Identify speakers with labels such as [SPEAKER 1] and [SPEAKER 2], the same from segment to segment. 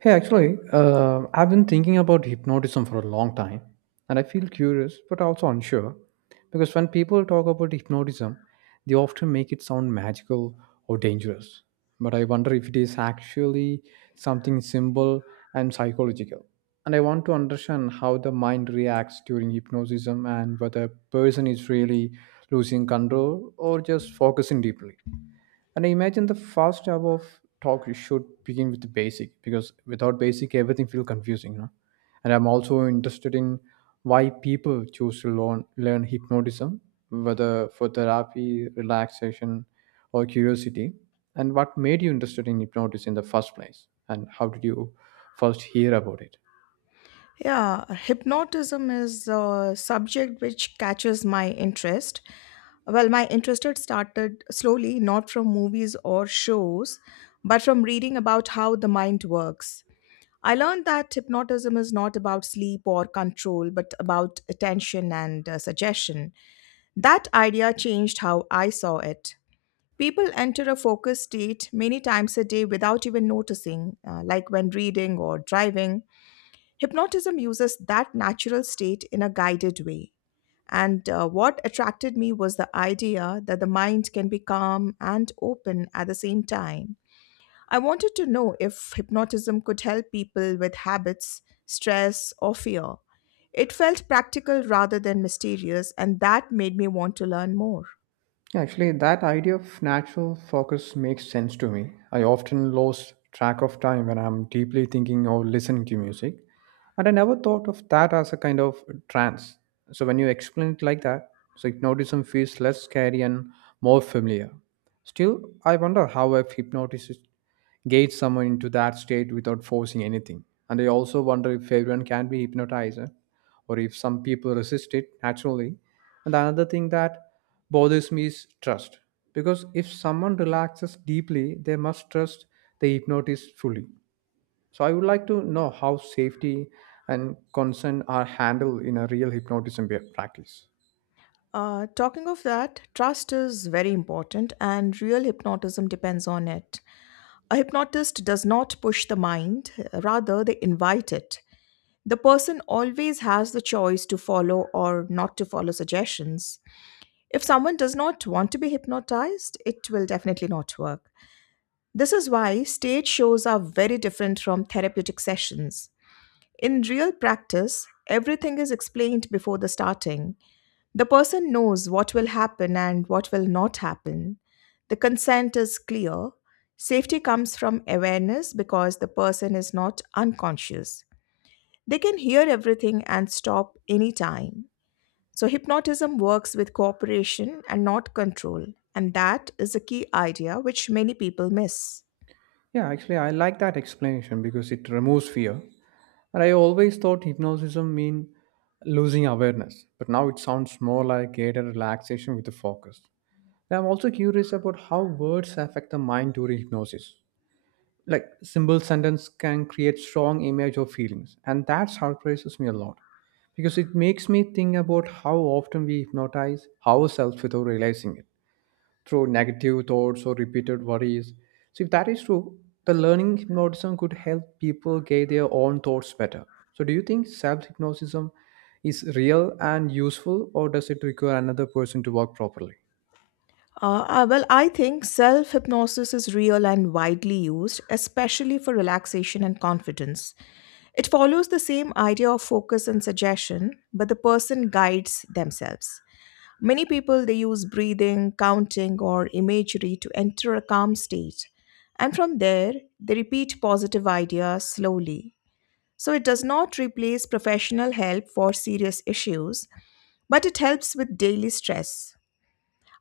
[SPEAKER 1] Hey, actually, I've been thinking about hypnotism for a long time, and I feel curious but also unsure because when people talk about hypnotism, they often make it sound magical or dangerous. But I wonder if it is actually something simple and psychological. And I want to understand how the mind reacts during hypnosis and whether a person is really losing control or just focusing deeply. And I imagine the first job of talk you should begin with the basic because without basic everything feels confusing. And I'm also interested in why people choose to learn hypnotism, whether for therapy, relaxation, or curiosity. And what made you interested in hypnosis in the first place? And how did you first hear about it?
[SPEAKER 2] Yeah, hypnotism is a subject which catches my interest. Well, my interest had started slowly, not from movies or shows, but from reading about how the mind works. I learned that hypnotism is not about sleep or control, but about attention and suggestion. That idea changed how I saw it. People enter a focused state many times a day without even noticing, like when reading or driving. Hypnotism uses that natural state in a guided way. And what attracted me was the idea that the mind can be calm and open at the same time. I wanted to know if hypnotism could help people with habits, stress, or fear. It felt practical rather than mysterious, and that made me want to learn more.
[SPEAKER 1] Actually, that idea of natural focus makes sense to me. I often lose track of time when I'm deeply thinking or listening to music, and I never thought of that as a kind of trance. So when you explain it like that, so hypnotism feels less scary and more familiar. Still, I wonder how if hypnosis gates someone into that state without forcing anything. And I also wonder if everyone can be hypnotized, or if some people resist it naturally, and the another thing that bothers me is trust. Because if someone relaxes deeply, they must trust the hypnotist fully. So I would like to know how safety and consent are handled in a real hypnotism practice.
[SPEAKER 2] Talking of that, trust is very important, and real hypnotism depends on it. A hypnotist does not push the mind, rather, they invite it. The person always has the choice to follow or not to follow suggestions. If someone does not want to be hypnotized, it will definitely not work. This is why stage shows are very different from therapeutic sessions. In real practice, everything is explained before the starting. The person knows what will happen and what will not happen. The consent is clear. Safety comes from awareness because the person is not unconscious. They can hear everything and stop anytime. So, hypnotism works with cooperation and not control. And that is a key idea which many people miss.
[SPEAKER 1] Yeah, actually, I like that explanation because it removes fear. And I always thought hypnotism mean losing awareness, but now it sounds more like greater relaxation with the focus. And I'm also curious about how words affect the mind during hypnosis, like simple sentence can create strong image or feelings, and that surprises me a lot because it makes me think about how often we hypnotize ourselves without realizing it through negative thoughts or repeated worries. So if that is true, the learning hypnotism could help people get their own thoughts better. So do you think self hypnotism is real and useful, or does it require another person to work properly?
[SPEAKER 2] Well, I think self hypnosis is real and widely used, especially for relaxation and confidence. It follows the same idea of focus and suggestion, but the person guides themselves. Many people they use breathing, counting or imagery to enter a calm state, and from there they repeat positive ideas slowly. So it does not replace professional help for serious issues, but it helps with daily stress.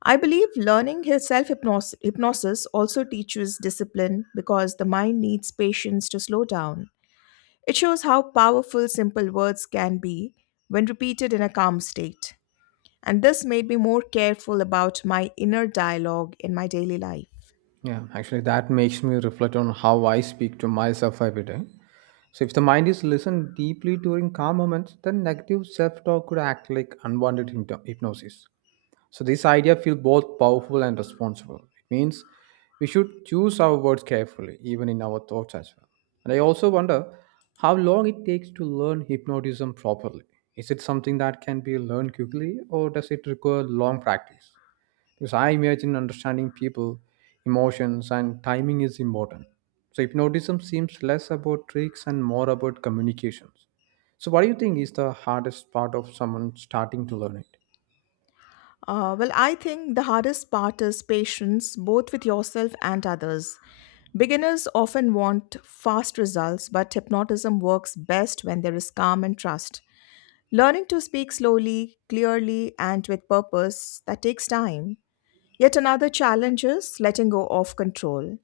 [SPEAKER 2] I believe learning self hypnosis also teaches discipline because the mind needs patience to slow down. It shows how powerful simple words can be when repeated in a calm state. And this made me more careful about my inner dialogue in my daily life.
[SPEAKER 1] Yeah, actually, that makes me reflect on how I speak to myself every day. So, if the mind is listened deeply during calm moments, then negative self talk could act like unwanted hypnosis. So, this idea feels both powerful and responsible. It means we should choose our words carefully, even in our thoughts as well. And I also wonder how long it takes to learn hypnotism properly. Is it something that can be learned quickly, or does it require long practice? Because I imagine understanding people emotions and timing is important, so hypnotism seems less about tricks and more about communications. So what do you think is the hardest part of someone starting to learn it?
[SPEAKER 2] Well, I think the hardest part is patience, both with yourself and others. Beginners often want fast results, but hypnotism works best when there is calm and trust. Learning to speak slowly, clearly, and with purpose, that takes time. Yet another challenge is letting go of control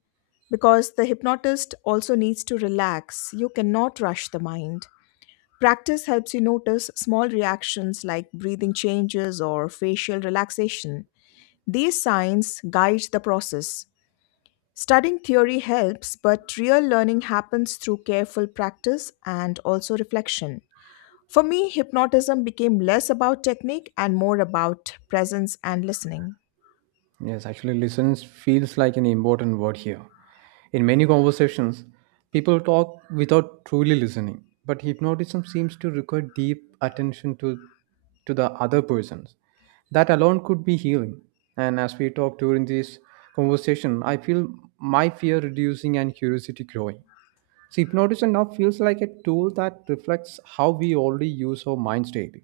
[SPEAKER 2] because the hypnotist also needs to relax. You cannot rush the mind. Practice helps you notice small reactions like breathing changes or facial relaxation. These signs guide the process. Studying theory helps, but real learning happens through careful practice and also reflection. For me, hypnotism became less about technique and more about presence and listening.
[SPEAKER 1] Yes, actually, listens feels like an important word here. In many conversations, people talk without truly listening, but hypnotism seems to require deep attention to the other persons. That alone could be healing. And as we talk during this conversation, I feel my fear reducing and curiosity growing. So hypnotism now feels like a tool that reflects how we already use our minds daily,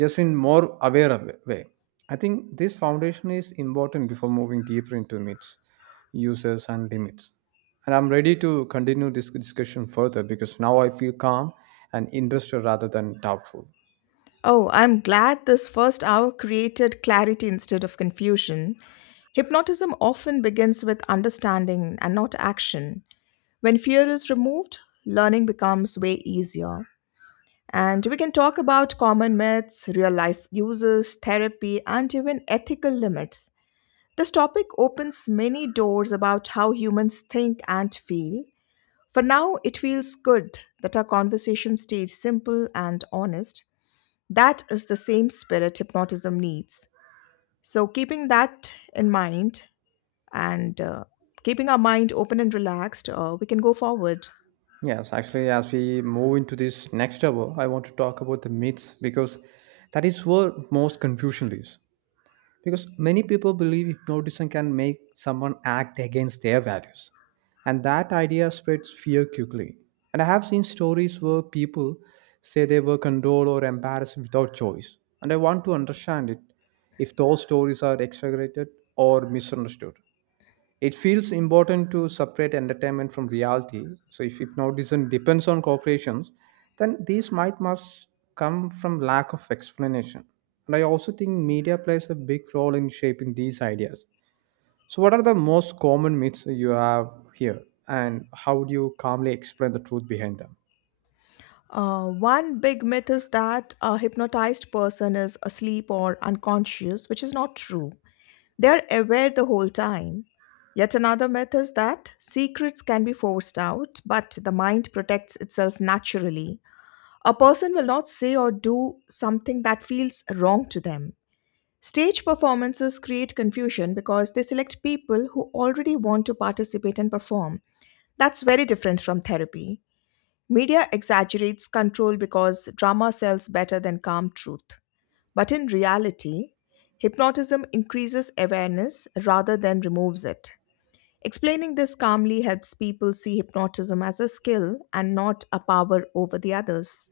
[SPEAKER 1] just in more aware of way. I think this foundation is important before moving deeper into myths, uses, and limits. And I'm ready to continue this discussion further because now I feel calm and interested rather than doubtful.
[SPEAKER 2] Oh, I'm glad this first hour created clarity instead of confusion. Hypnotism often begins with understanding and not action. When fear is removed, learning becomes way easier. And we can talk about common myths, real life uses, therapy, and even ethical limits. This topic opens many doors about how humans think and feel. For now, it feels good that our conversation stayed simple and honest. That is the same spirit hypnotism needs. So, keeping that in mind and keeping our mind open and relaxed, we can go forward.
[SPEAKER 1] Yes, actually, as we move into this next hour, I want to talk about the myths because that is where most confusion is. Because many people believe hypnotism can make someone act against their values, and that idea spreads fear quickly. And I have seen stories where people say they were condoled or embarrassed without choice, and I want to understand it if those stories are exaggerated or misunderstood. It feels important to separate entertainment from reality. So if hypnotism depends on corporations, then these might must come from lack of explanation. And I also think media plays a big role in shaping these ideas. So what are the most common myths you have here, and how do you calmly explain the truth behind them?
[SPEAKER 2] One big myth is that a hypnotized person is asleep or unconscious, which is not true. They're aware the whole time. Yet another myth is that secrets can be forced out, but the mind protects itself naturally. A person will not say or do something that feels wrong to them. Stage performances create confusion because they select people who already want to participate and perform. That's very different from therapy. Media exaggerates control because drama sells better than calm truth. But in reality, hypnotism increases awareness rather than removes it. Explaining this calmly helps people see hypnotism as a skill and not a power over the others.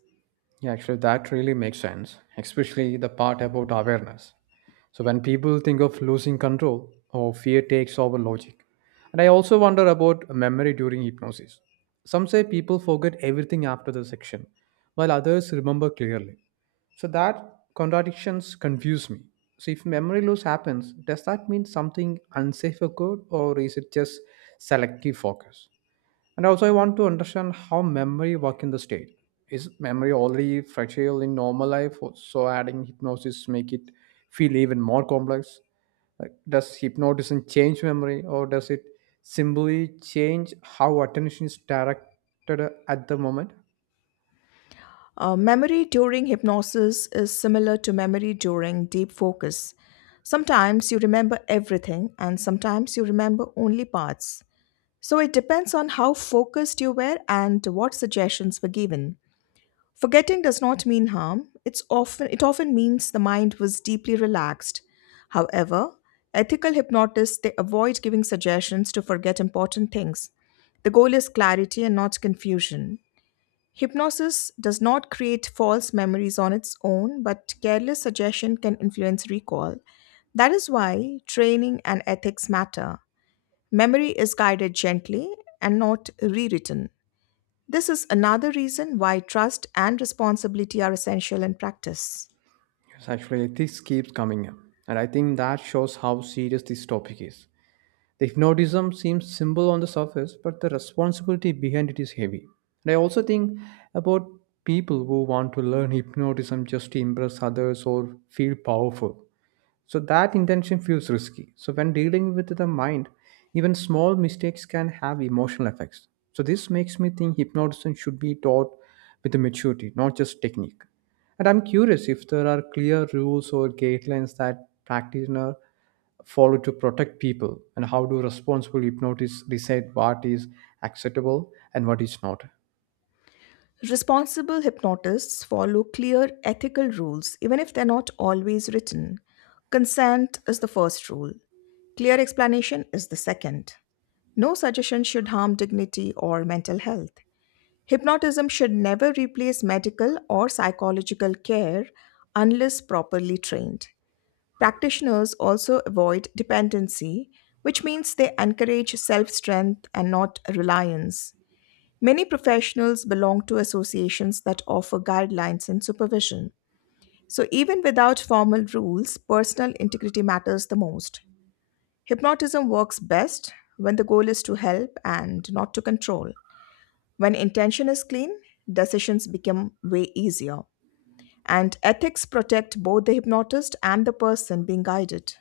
[SPEAKER 1] Yeah, actually, that really makes sense, especially the part about awareness. So, when people think of losing control, or fear takes over logic. And I also wonder about memory during hypnosis. Some say people forget everything after the section, while others remember clearly. So, that contradictions confuse me. So, if memory loss happens, does that mean something unsafe occurred, or is it just selective focus? And also, I want to understand how memory work in the state. Is memory already fragile in normal life, or so adding hypnosis make it feel even more complex? Like, does hypnotism change memory, or does it simply change how attention is directed at the moment?
[SPEAKER 2] Memory during hypnosis is similar to memory during deep focus. Sometimes you remember everything, and sometimes you remember only parts. So it depends on how focused you were and what suggestions were given. Forgetting does not mean harm. It's often it often means the mind was deeply relaxed. However, ethical hypnotists they avoid giving suggestions to forget important things. The goal is clarity and not confusion. Hypnosis does not create false memories on its own, but careless suggestion can influence recall. That is why training and ethics matter. Memory is guided gently and not rewritten. This is another reason why trust and responsibility are essential in practice.
[SPEAKER 1] Yes, actually, this keeps coming up, and I think that shows how serious this topic is. The hypnotism seems simple on the surface, but the responsibility behind it is heavy. And I also think about people who want to learn hypnotism just to impress others or feel powerful. So that intention feels risky. So when dealing with the mind, even small mistakes can have emotional effects. So this makes me think hypnotism should be taught with maturity, not just technique. And I'm curious if there are clear rules or guidelines that practitioner follow to protect people, and how do responsible hypnotists decide what is acceptable and what is not.
[SPEAKER 2] Responsible hypnotists follow clear ethical rules, even if they're not always written. Consent is the first rule, clear explanation is the second. No suggestion should harm dignity or mental health. Hypnotism should never replace medical or psychological care unless properly trained. Practitioners also avoid dependency, which means they encourage self strength and not reliance. Many professionals belong to associations that offer guidelines and supervision. So, even without formal rules, personal integrity matters the most. Hypnotism works best when the goal is to help and not to control. When intention is clean, decisions become way easier. And ethics protect both the hypnotist and the person being guided.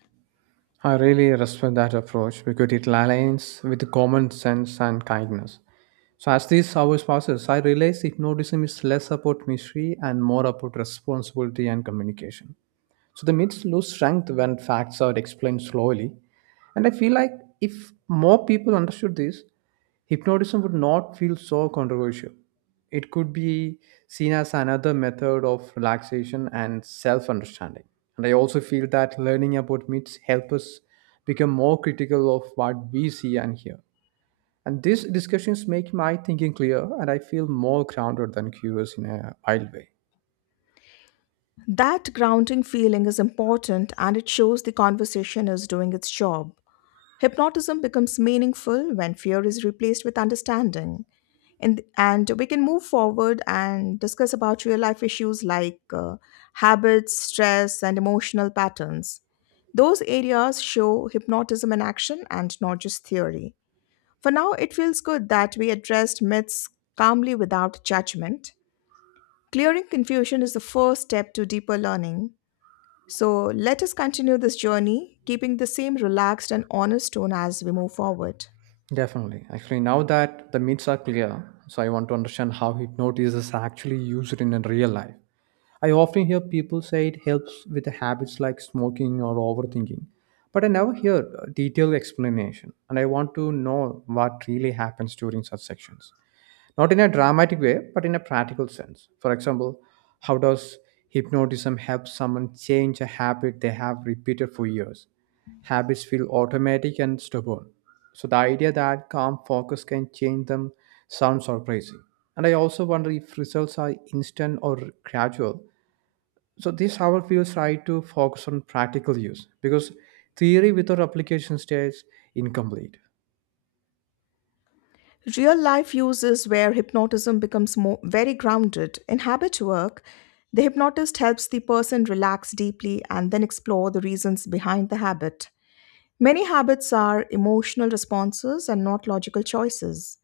[SPEAKER 1] I really respect that approach because it aligns with common sense and kindness. So as these hours passes, I realize hypnotism is less about mystery and more about responsibility and communication. So the myths lose strength when facts are explained slowly. And I feel like if more people understood this, hypnotism would not feel so controversial. It could be seen as another method of relaxation and self-understanding. And I also feel that learning about myths help us become more critical of what we see and hear. And these discussions make my thinking clear, and I feel more grounded than curious in a wild way.
[SPEAKER 2] That grounding feeling is important and it shows the conversation is doing its job. Hypnotism becomes meaningful when fear is replaced with understanding. And we can move forward and discuss about real life issues like habits, stress, and emotional patterns. Those areas show hypnotism in action and not just theory. For now, it feels good that we addressed myths calmly without judgment. Clearing confusion is the first step to deeper learning. So let us continue this journey, keeping the same relaxed and honest tone as we move forward.
[SPEAKER 1] Definitely. Actually, now that the myths are clear, so I want to understand how hypnosis is actually used in a real life. I often hear people say it helps with the habits like smoking or overthinking, but I never hear a detailed explanation, and I want to know what really happens during such sections. Not in a dramatic way, but in a practical sense. For example, how does hypnotism help someone change a habit they have repeated for years? Habits feel automatic and stubborn, so the idea that calm focus can change them sounds surprising. And I also wonder if results are instant or gradual. So this hour feels right to focus on practical use because theory without application stays incomplete.
[SPEAKER 2] Real life uses where hypnotism becomes more, very grounded. In habit work, the hypnotist helps the person relax deeply and then explore the reasons behind the habit. Many habits are emotional responses and not logical choices.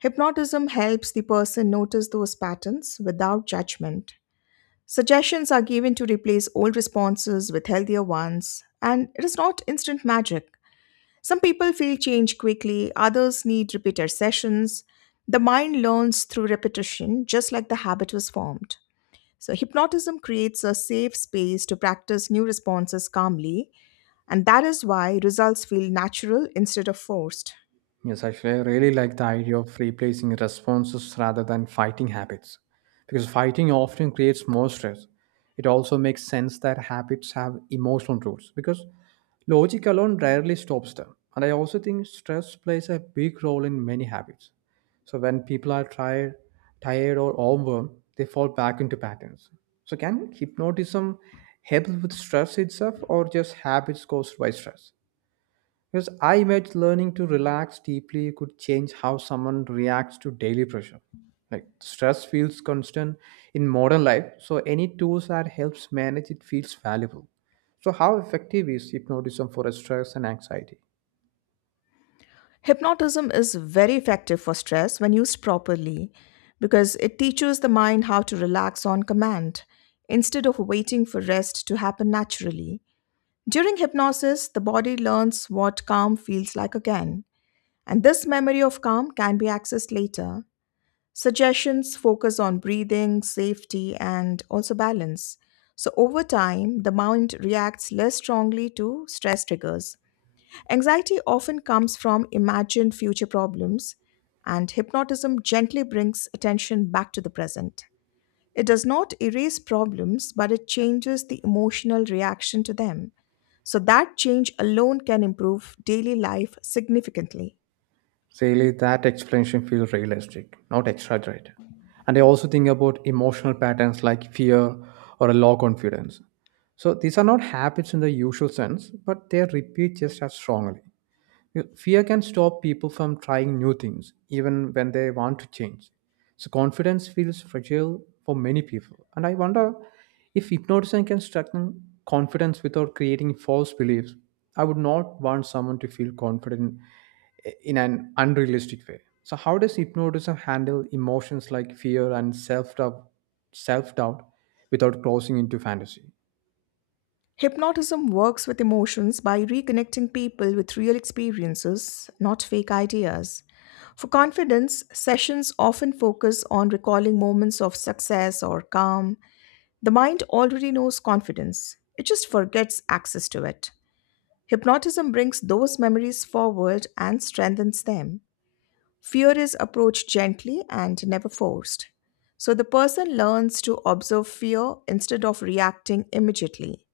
[SPEAKER 2] Hypnotism helps the person notice those patterns without judgment. Suggestions are given to replace old responses with healthier ones, and it is not instant magic. Some people feel change quickly, others need repeated sessions. The mind learns through repetition, just like the habit was formed. So, hypnotism creates a safe space to practice new responses calmly, and that is why results feel natural instead of forced.
[SPEAKER 1] Yes, actually, I really like the idea of replacing responses rather than fighting habits because fighting often creates more stress. It also makes sense that habits have emotional roots because logic alone rarely stops them. And I also think stress plays a big role in many habits. So when people are tired or overwhelmed, they fall back into patterns. So can hypnotism help with stress itself or just habits caused by stress? Because I imagine learning to relax deeply could change how someone reacts to daily pressure. Like stress feels constant in modern life, so any tools that helps manage it feels valuable. So how effective is hypnotism for stress and anxiety?
[SPEAKER 2] Hypnotism is very effective for stress when used properly because it teaches the mind how to relax on command instead of waiting for rest to happen naturally. During hypnosis, the body learns what calm feels like again, and this memory of calm can be accessed later. Suggestions focus on breathing, safety, and also balance. So, over time, the mind reacts less strongly to stress triggers. Anxiety often comes from imagined future problems, and hypnotism gently brings attention back to the present. It does not erase problems, but it changes the emotional reaction to them. So, that change alone can improve daily life significantly.
[SPEAKER 1] Really, that explanation feels realistic, not exaggerated. And I also think about emotional patterns like fear or a low confidence. So these are not habits in the usual sense, but they repeat just as strongly. Fear can stop people from trying new things, even when they want to change. So confidence feels fragile for many people. And I wonder if hypnotism can strengthen confidence without creating false beliefs. I would not want someone to feel confident in an unrealistic way. So how does hypnotism handle emotions like fear and self doubt without crossing into fantasy?
[SPEAKER 2] Hypnotism works with emotions by reconnecting people with real experiences, not fake ideas. For confidence, sessions often focus on recalling moments of success or calm. The mind already knows confidence, it just forgets access to it. Hypnotism brings those memories forward and strengthens them. Fear is approached gently and never forced. So the person learns to observe fear instead of reacting immediately.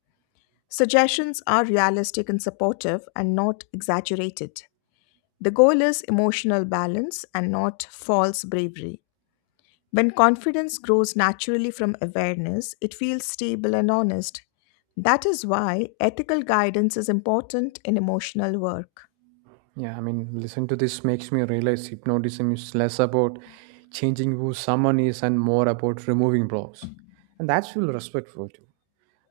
[SPEAKER 2] Suggestions are realistic and supportive and not exaggerated. The goal is emotional balance and not false bravery. When confidence grows naturally from awareness, it feels stable and honest. That is why ethical guidance is important in emotional work.
[SPEAKER 1] Yeah, I mean, listen to this makes me realize hypnotism is less about changing who someone is and more about removing blocks. And that's feel respectful too.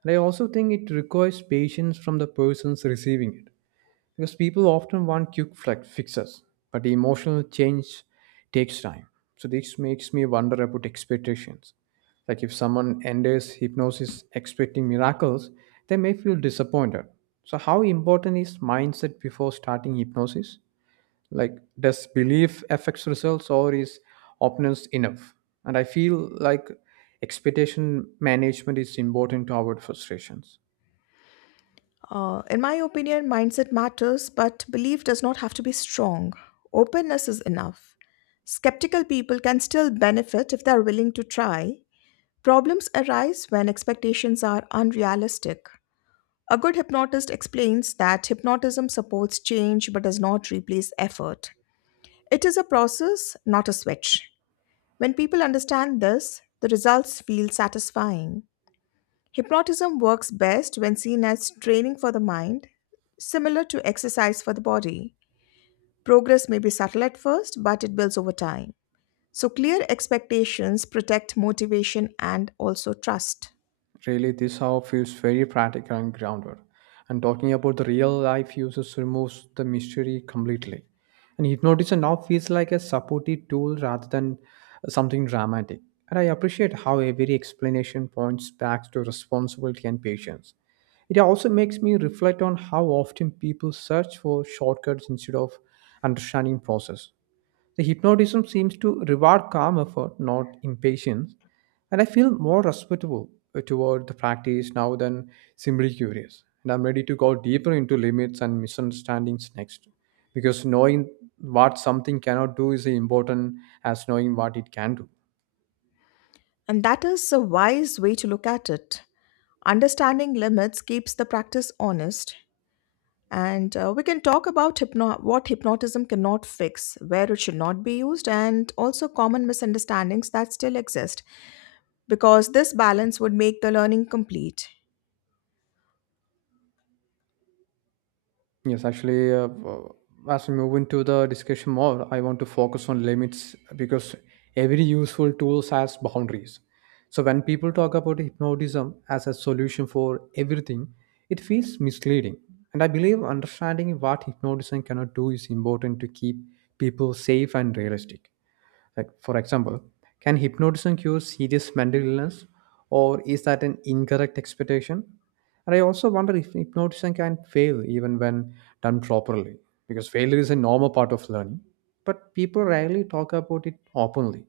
[SPEAKER 1] And I also think it requires patience from the persons receiving it. Because people often want quick flex fixes, but the emotional change takes time. So this makes me wonder about expectations. Like if someone enters hypnosis expecting miracles, they may feel disappointed. So how important is mindset before starting hypnosis? Like does belief affects results, or is openness enough? And I feel like expectation management is important to avoid frustrations.
[SPEAKER 2] In my opinion, mindset matters, but belief does not have to be strong. Openness is enough. Skeptical people can still benefit if they are willing to try. Problems arise when expectations are unrealistic. A good hypnotist explains that hypnotism supports change but does not replace effort. It is a process, not a switch. When people understand this, the results feel satisfying. Hypnotism works best when seen as training for the mind, similar to exercise for the body. Progress may be subtle at first, but it builds over time. So, clear expectations protect motivation and also trust.
[SPEAKER 1] Really, this how feels very practical and grounded. And talking about the real life uses removes the mystery completely. And hypnosis now feels like a supportive tool rather than something dramatic. And I appreciate how every explanation points back to responsibility and patience. It also makes me reflect on how often people search for shortcuts instead of understanding process. The hypnotism seems to reward calm effort, not impatience, and I feel more respectable toward the practice now than simply curious. And I'm ready to go deeper into limits and misunderstandings next, because knowing what something cannot do is important as knowing what it can do.
[SPEAKER 2] And that is a wise way to look at it. Understanding limits keeps the practice honest. And we can talk about what hypnotism cannot fix, where it should not be used, and also common misunderstandings that still exist. Because this balance would make the learning complete.
[SPEAKER 1] Yes, actually, as we move into the discussion more, I want to focus on limits because every useful tool has boundaries. So when people talk about hypnotism as a solution for everything, it feels misleading. And I believe understanding what hypnotism cannot do is important to keep people safe and realistic. Like, for example, can hypnotism cure serious mental illness, or is that an incorrect expectation? And I also wonder if hypnotism can fail even when done properly, because failure is a normal part of learning, but people rarely talk about it openly.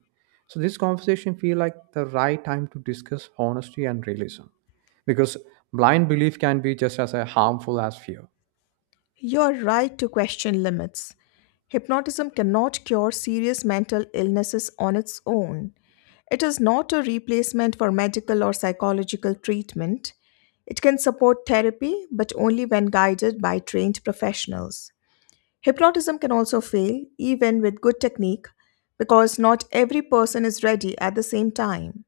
[SPEAKER 1] So this conversation feel like the right time to discuss honesty and realism, because blind belief can be just as harmful as fear.
[SPEAKER 2] You're right to question limits. Hypnotism cannot cure serious mental illnesses on its own. It is not a replacement for medical or psychological treatment. It can support therapy, but only when guided by trained professionals. Hypnotism can also fail, even with good technique, because not every person is ready at the same time.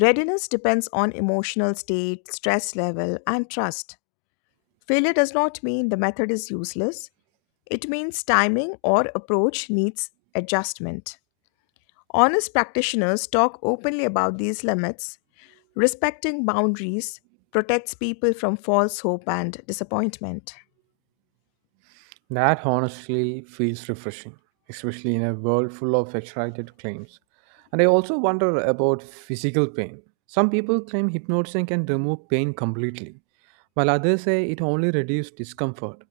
[SPEAKER 2] Readiness depends on emotional state, stress level, and trust. Failure does not mean the method is useless, it means timing or approach needs adjustment. Honest practitioners talk openly about these limits. Respecting boundaries protects people from false hope and disappointment.
[SPEAKER 1] That honestly feels refreshing, especially in a world full of exaggerated claims. And I also wonder about physical pain. Some people claim hypnotism can remove pain completely, while others say it only reduces discomfort.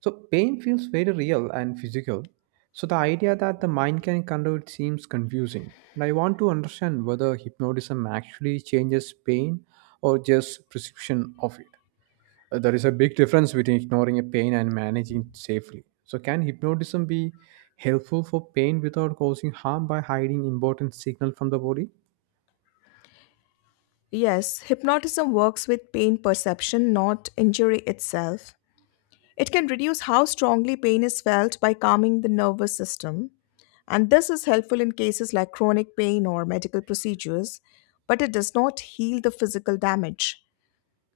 [SPEAKER 1] So pain feels very real and physical. So the idea that the mind can control it seems confusing. And I want to understand whether hypnotism actually changes pain or just perception of it. There is a big difference between ignoring a pain and managing it safely. So, can hypnotism be helpful for pain without causing harm by hiding important signal from the body?
[SPEAKER 2] Yes, hypnotism works with pain perception, not injury itself. It can reduce how strongly pain is felt by calming the nervous system, and this is helpful in cases like chronic pain or medical procedures, but it does not heal the physical damage.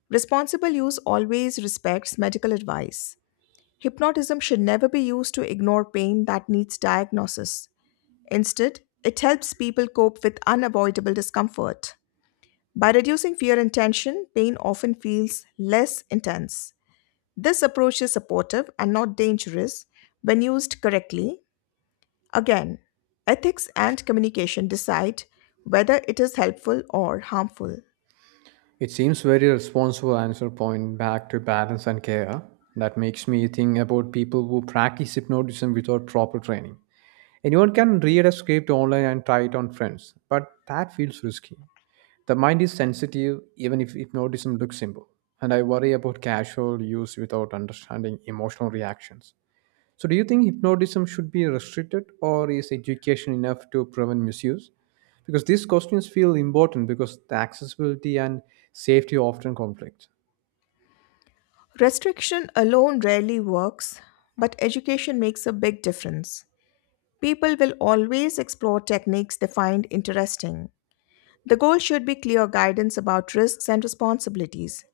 [SPEAKER 2] Responsible use always respects medical advice. Hypnotism should never be used to ignore pain that needs diagnosis. Instead, it helps people cope with unavoidable discomfort. By reducing fear and tension, pain often feels less intense. This approach is supportive and not dangerous when used correctly. Again, ethics and communication decide whether it is helpful or harmful.
[SPEAKER 1] It seems very responsible answer point back to balance and care. That makes me think about people who practice hypnotism without proper training. Anyone can read a script online and try it on friends, but that feels risky. The mind is sensitive even if hypnotism looks simple, and I worry about casual use without understanding emotional reactions. So, do you think hypnotism should be restricted, or is education enough to prevent misuse? Because these questions feel important because the accessibility and safety often conflict.
[SPEAKER 2] Restriction alone rarely works, but education makes a big difference. People will always explore techniques they find interesting. The goal should be clear guidance about risks and responsibilities.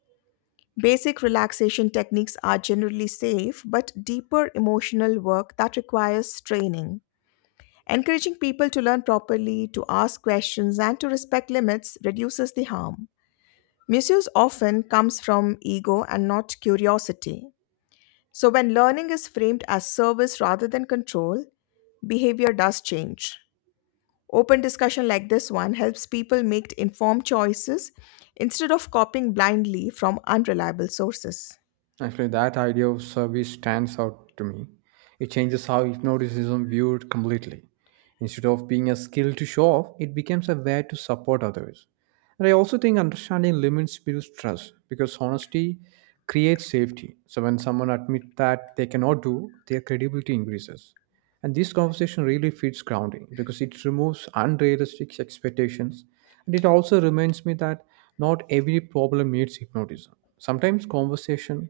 [SPEAKER 2] Basic relaxation techniques are generally safe, but deeper emotional work that requires training. Encouraging people to learn properly, to ask questions, and to respect limits reduces the harm. Misuse often comes from ego and not curiosity. So, when learning is framed as service rather than control, behavior does change. Open discussion like this one helps people make informed choices instead of copying blindly from unreliable sources.
[SPEAKER 1] Actually, that idea of service stands out to me. It changes how hypnotism viewed completely. Instead of being a skill to show off, it becomes a way to support others. And I also think understanding limits builds trust because honesty creates safety. So when someone admits that they cannot do, their credibility increases. And this conversation really feeds grounding because it removes unrealistic expectations. And it also reminds me that not every problem needs hypnotism. Sometimes conversation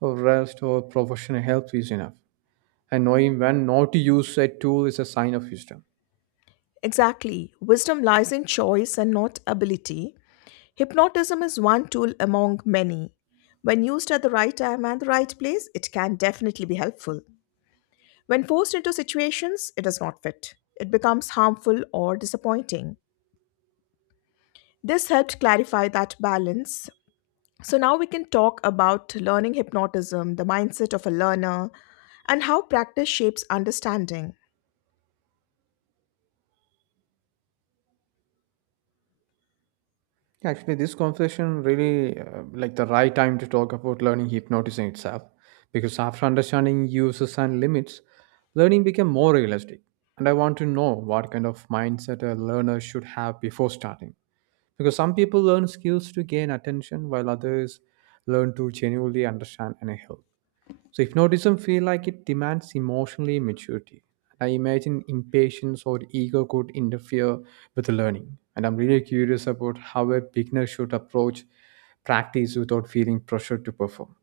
[SPEAKER 1] or rest or professional help is enough. And knowing when not to use a tool is a sign of wisdom.
[SPEAKER 2] Exactly. Wisdom lies in choice and not ability. Hypnotism is one tool among many. When used at the right time and the right place, it can definitely be helpful. When forced into situations, it does not fit. It becomes harmful or disappointing. This helped clarify that balance. So now we can talk about learning hypnotism, the mindset of a learner, and how practice shapes understanding.
[SPEAKER 1] Actually, this conversation really like the right time to talk about learning hypnosis in itself, because after understanding uses and limits, learning became more realistic. And I want to know what kind of mindset a learner should have before starting, because some people learn skills to gain attention, while others learn to genuinely understand and help. So hypnotism feel like it demands emotionally maturity. I imagine impatience or ego could interfere with the learning. And I'm really curious about how a beginner should approach practice without feeling pressure to perform.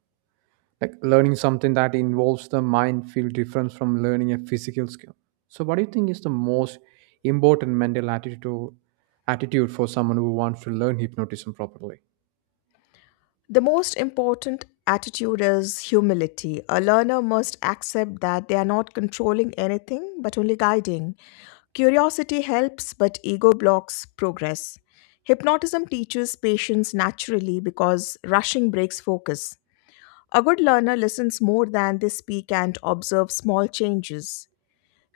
[SPEAKER 1] Like learning something that involves the mind feel different from learning a physical skill. So what do you think is the most important mental attitude for someone who wants to learn hypnotism properly?
[SPEAKER 2] The most important attitude is humility. A learner must accept that they are not controlling anything but only guiding. Curiosity helps, but ego blocks progress. Hypnotism teaches patience naturally because rushing breaks focus. A good learner listens more than they speak and observes small changes.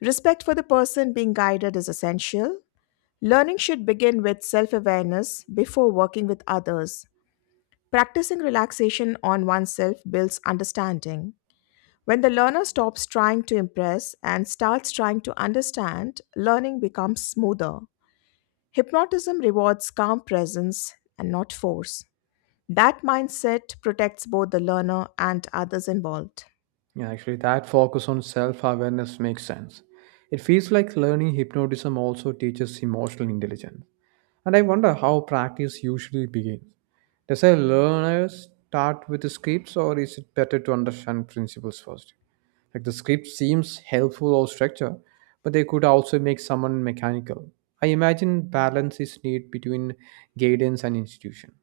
[SPEAKER 2] Respect for the person being guided is essential. Learning should begin with self awareness before working with others. Practicing relaxation on oneself builds understanding. When the learner stops trying to impress and starts trying to understand, learning becomes smoother. Hypnotism rewards calm presence and not force. That mindset protects both the learner and others involved.
[SPEAKER 1] Yeah, actually, that focus on self awareness makes sense. It feels like learning hypnotism also teaches emotional intelligence. And I wonder how practice usually begins. Does a learner start with the scripts, or is it better to understand principles first? Like the script seems helpful or structure, but they could also make someone mechanical. I imagine balance is needed between guidance and institution.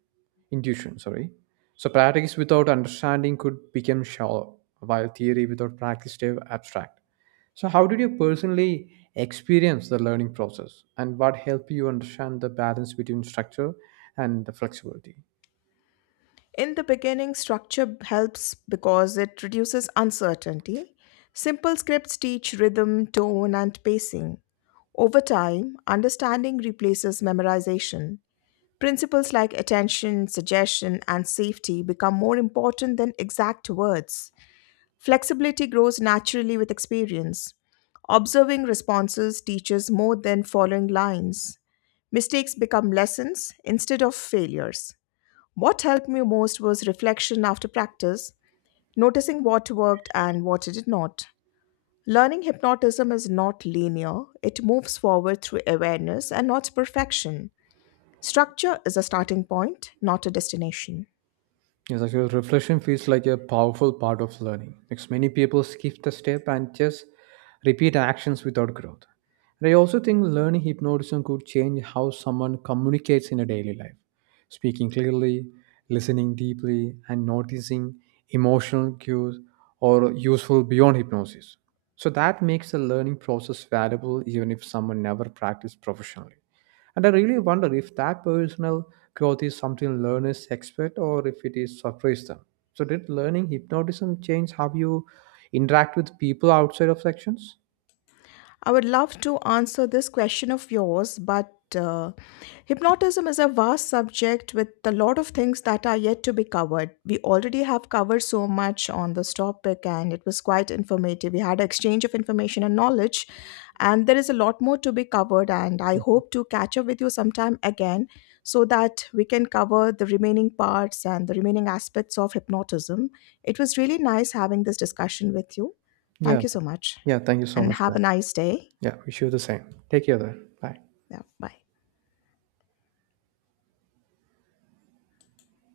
[SPEAKER 1] Intuition, sorry. So practice without understanding could become shallow, while theory without practice stay abstract. So, how did you personally experience the learning process, and what helped you understand the balance between structure and the flexibility?
[SPEAKER 2] In the beginning, structure helps because it reduces uncertainty. Simple scripts teach rhythm, tone, and pacing. Over time, understanding replaces memorization. Principles like attention, suggestion, and safety become more important than exact words. Flexibility grows naturally with experience. Observing responses teaches more than following lines. Mistakes become lessons instead of failures. What helped me most was reflection after practice, noticing what worked and what did not. Learning hypnotism is not linear, it moves forward through awareness and not perfection. Structure is a starting point, not a destination.
[SPEAKER 1] Yes, actually, reflection feels like a powerful part of learning because many people skip the step and just repeat actions without growth. And I also think learning hypnotism could change how someone communicates in a daily life, speaking clearly, listening deeply, and noticing emotional cues or useful beyond hypnosis. So that makes the learning process valuable even if someone never practiced professionally. And I really wonder if that personal growth is something learners expect or if it is surprise them. So did learning hypnotism change how you interact with people outside of sections?
[SPEAKER 2] I would love to answer this question of yours, but hypnotism is a vast subject with a lot of things that are yet to be covered. We already have covered so much on this topic, and it was quite informative. We had exchange of information and knowledge, and there is a lot more to be covered. And I
[SPEAKER 1] Mm.
[SPEAKER 2] hope to catch up with you sometime again so that we can cover the remaining parts and the remaining aspects of hypnotism. It was really nice having this discussion with you.
[SPEAKER 1] Yeah.
[SPEAKER 2] Thank you so much,
[SPEAKER 1] Yeah, thank you so
[SPEAKER 2] and
[SPEAKER 1] much for
[SPEAKER 2] have a
[SPEAKER 1] that.
[SPEAKER 2] nice day.
[SPEAKER 1] Yeah. Wish you the same. Take care then. Bye.
[SPEAKER 2] Yeah, bye.